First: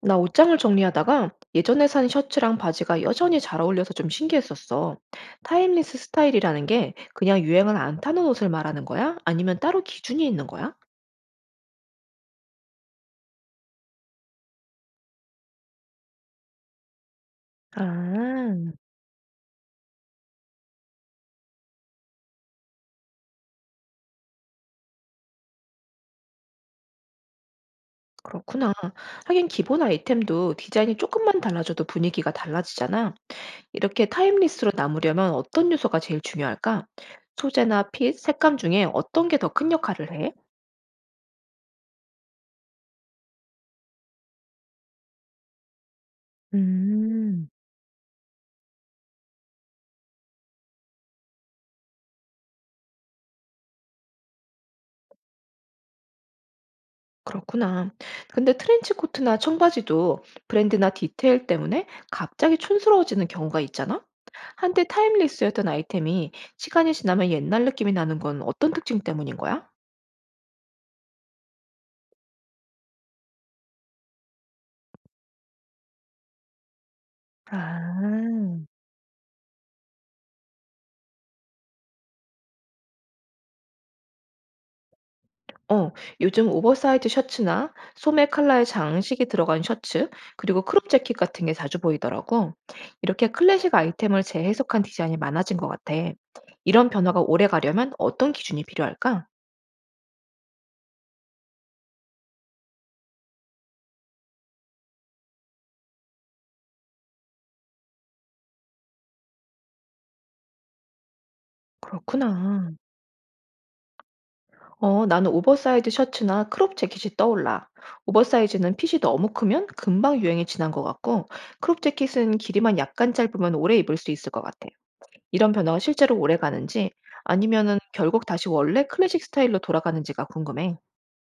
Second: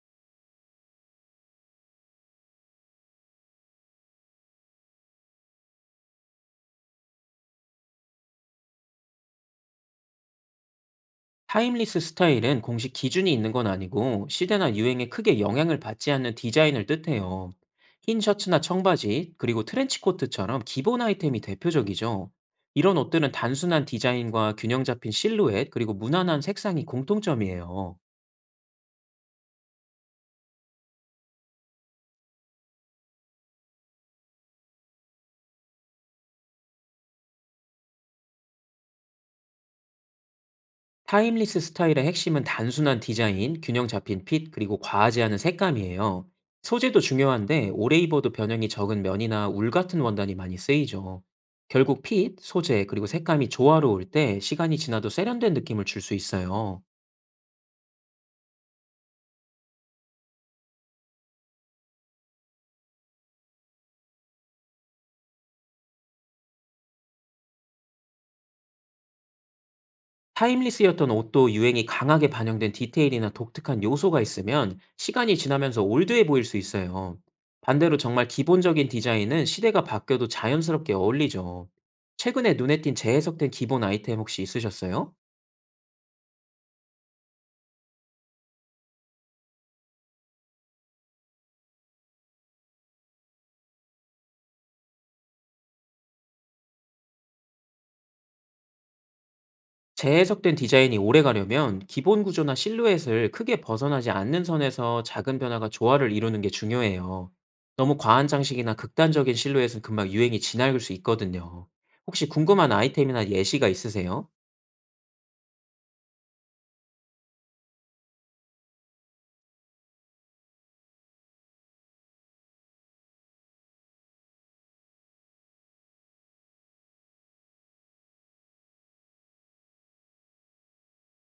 나 옷장을 정리하다가 예전에 산 셔츠랑 바지가 여전히 잘 어울려서 좀 신기했었어. 타임리스 스타일이라는 게 그냥 유행을 안 타는 옷을 말하는 거야? 아니면 따로 기준이 있는 거야? 타임리스 스타일은 공식 기준이 있는 건 아니고 시대나 유행에 크게 영향을 받지 않는 디자인을 뜻해요. 흰 셔츠나 아, 청바지, 그리고 트렌치 코트처럼 기본 아이템이 대표적이죠. 이런 옷들은 단순한 디자인과 균형 잡힌 실루엣, 그리고 무난한 색상이 공통점이에요. 그렇구나. 하긴 기본 아이템도 디자인이 조금만 달라져도 분위기가 달라지잖아. 이렇게 타임리스로 남으려면 어떤 요소가 제일 중요할까? 소재나 핏, 색감 중에 어떤 게 더 큰 역할을 해? 타임리스 스타일의 핵심은 단순한 디자인, 균형 잡힌 핏, 그리고 과하지 않은 색감이에요. 소재도 음. 중요한데 오래 입어도 변형이 적은 면이나 울 같은 원단이 많이 쓰이죠. 결국 핏, 소재, 그리고 색감이 조화로울 때 시간이 지나도 세련된 느낌을 줄 수 있어요. 그렇구나. 근데 트렌치코트나 청바지도 브랜드나 디테일 때문에 갑자기 촌스러워지는 경우가 있잖아? 한때 타임리스였던 아이템이 시간이 지나면 옛날 느낌이 나는 건 어떤 특징 때문인 거야? 타임리스였던 옷도 유행이 강하게 반영된 디테일이나 독특한 요소가 있으면 시간이 지나면서 올드해 보일 수 있어요. 반대로 정말 아, 기본적인 디자인은 시대가 바뀌어도 자연스럽게 어울리죠. 최근에 눈에 띈 재해석된 기본 아이템 혹시 있으셨어요? 어, 요즘 오버사이즈 셔츠나 소매 컬러의 장식이 들어간 셔츠, 그리고 크롭 재킷 같은 게 자주 보이더라고. 이렇게 클래식 아이템을 재해석한 디자인이 많아진 것 같아. 이런 변화가 오래 가려면 어떤 기준이 필요할까? 재해석된 디자인이 오래 가려면 기본 구조나 실루엣을 크게 벗어나지 않는 선에서 작은 변화가 조화를 이루는 게 중요해요. 너무 과한 장식이나 극단적인 실루엣은 금방 유행이 지나갈 수 있거든요. 혹시 그렇구나. 궁금한 아이템이나 예시가 있으세요? 어, 나는 오버사이즈 셔츠나 크롭 재킷이 떠올라. 오버사이즈는 핏이 너무 크면 금방 유행이 지난 것 같고, 크롭 재킷은 길이만 약간 짧으면 오래 입을 수 있을 것 같아. 이런 변화가 실제로 오래 가는지, 아니면은 결국 다시 원래 클래식 스타일로 돌아가는지가 궁금해.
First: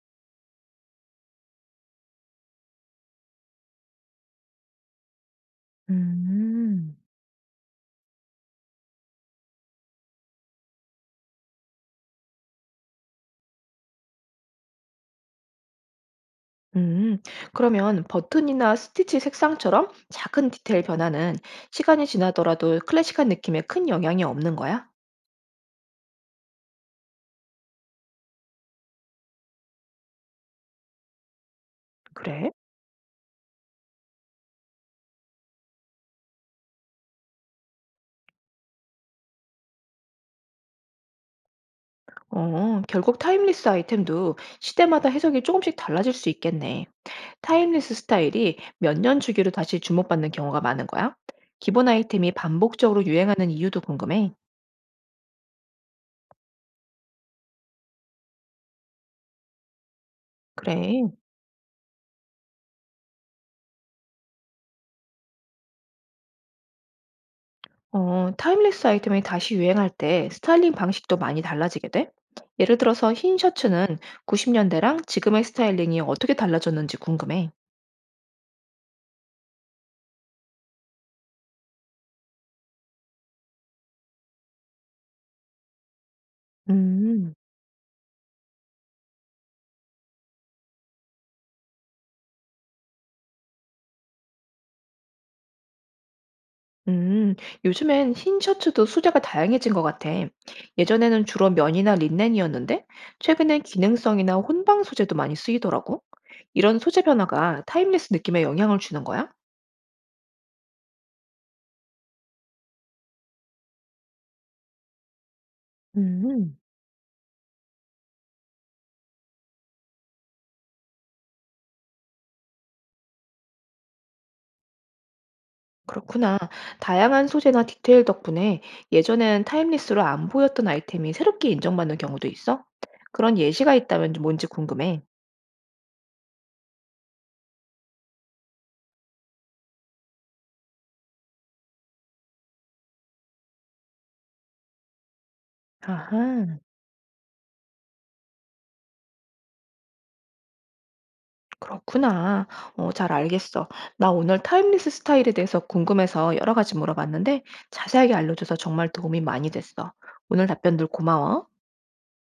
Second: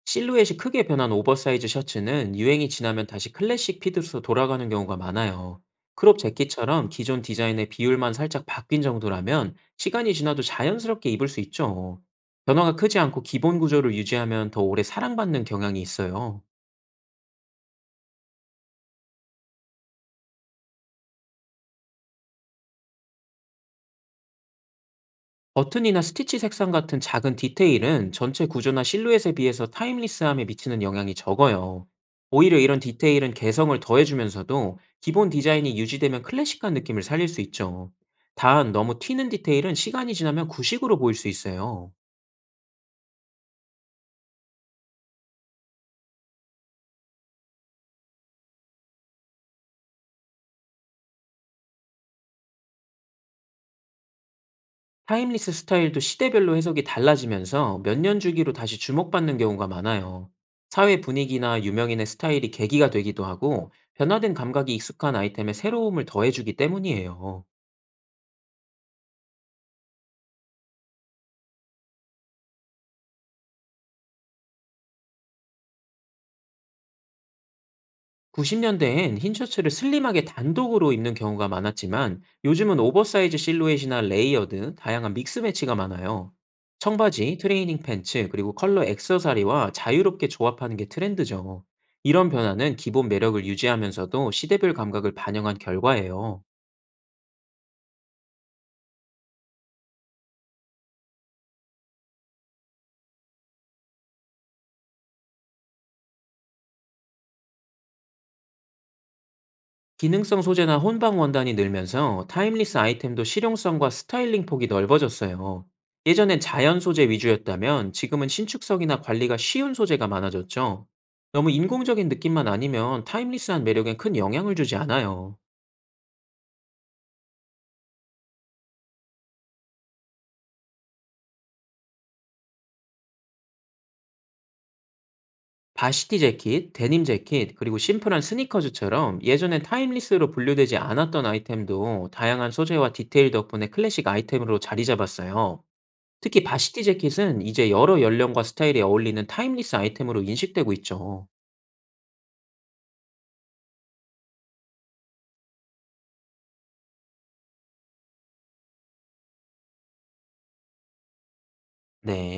실루엣이 크게 변한 오버사이즈 셔츠는 유행이 지나면 다시 클래식 핏으로 돌아가는 경우가 많아요. 크롭 재킷처럼 음, 기존 디자인의 비율만 살짝 바뀐 정도라면 시간이 지나도 자연스럽게 입을 수 있죠. 변화가 크지 않고 기본 구조를 유지하면 더 오래 사랑받는 경향이 있어요. 음, 그러면 버튼이나 스티치 색상처럼 작은 디테일 변화는 시간이 지나더라도 클래식한 느낌에 큰 영향이 없는 거야? 버튼이나 스티치 색상 같은 작은 디테일은 전체 구조나 실루엣에 비해서 타임리스함에 미치는 영향이 적어요. 그래? 오히려 이런 디테일은 개성을 더해주면서도 기본 디자인이 유지되면 클래식한 느낌을 살릴 수 있죠. 단, 너무 튀는 디테일은 시간이 지나면 구식으로 보일 수 있어요. 어, 결국 타임리스 아이템도 시대마다 해석이 조금씩 달라질 수 있겠네. 타임리스 스타일이 몇 년 주기로 다시 주목받는 경우가 많은 거야? 기본 아이템이 반복적으로 유행하는 이유도 궁금해. 타임리스 스타일도 시대별로 해석이 달라지면서 몇 년 주기로 다시 주목받는 경우가 많아요. 사회 그래. 분위기나 유명인의 스타일이 계기가 되기도 하고, 변화된 감각이 익숙한 아이템에 새로움을 더해주기 때문이에요. 어, 타임리스 아이템이 다시 유행할 때 스타일링 방식도 많이 달라지게 돼? 예를 들어서 흰 셔츠는 90년대랑 지금의 스타일링이 어떻게 달라졌는지 궁금해. 90년대엔 흰 셔츠를 슬림하게 단독으로 입는 경우가 많았지만 요즘은 오버사이즈 실루엣이나 레이어드, 다양한 믹스 매치가 많아요. 음. 청바지, 트레이닝 팬츠, 그리고 컬러 액세서리와 자유롭게 조합하는 게 트렌드죠. 이런 변화는 기본 매력을 유지하면서도 시대별 감각을 반영한 결과예요. 음, 요즘엔 흰 셔츠도 소재가 다양해진 것 같아. 예전에는 주로 면이나 린넨이었는데, 최근엔 기능성이나 혼방 소재도 많이 쓰이더라고. 이런 소재 변화가 타임레스 느낌에 영향을 주는 거야? 기능성 소재나 혼방 원단이 늘면서 타임리스 아이템도 실용성과 스타일링 폭이 넓어졌어요. 예전엔 음, 자연 소재 위주였다면 지금은 신축성이나 관리가 쉬운 소재가 많아졌죠. 너무 인공적인 느낌만 아니면 타임리스한 매력엔 큰 영향을 주지 않아요. 그렇구나. 다양한 소재나 디테일 덕분에 예전엔 타임리스로 안 보였던 아이템이 새롭게 인정받는 경우도 있어? 그런 예시가 있다면 뭔지 궁금해. 바시티 재킷, 데님 재킷, 그리고 심플한 스니커즈처럼 예전엔 타임리스로 분류되지 않았던 아이템도 다양한 소재와 디테일 덕분에 클래식 아이템으로 자리 잡았어요. 특히 아하. 바시티 재킷은 이제 여러 연령과 스타일에 어울리는 타임리스 아이템으로 인식되고 있죠. 그렇구나. 어, 잘 알겠어. 나 오늘 타임리스 스타일에 대해서 궁금해서 여러 가지 물어봤는데 자세하게 알려줘서 정말 도움이 많이 됐어. 오늘 답변들 고마워. 네.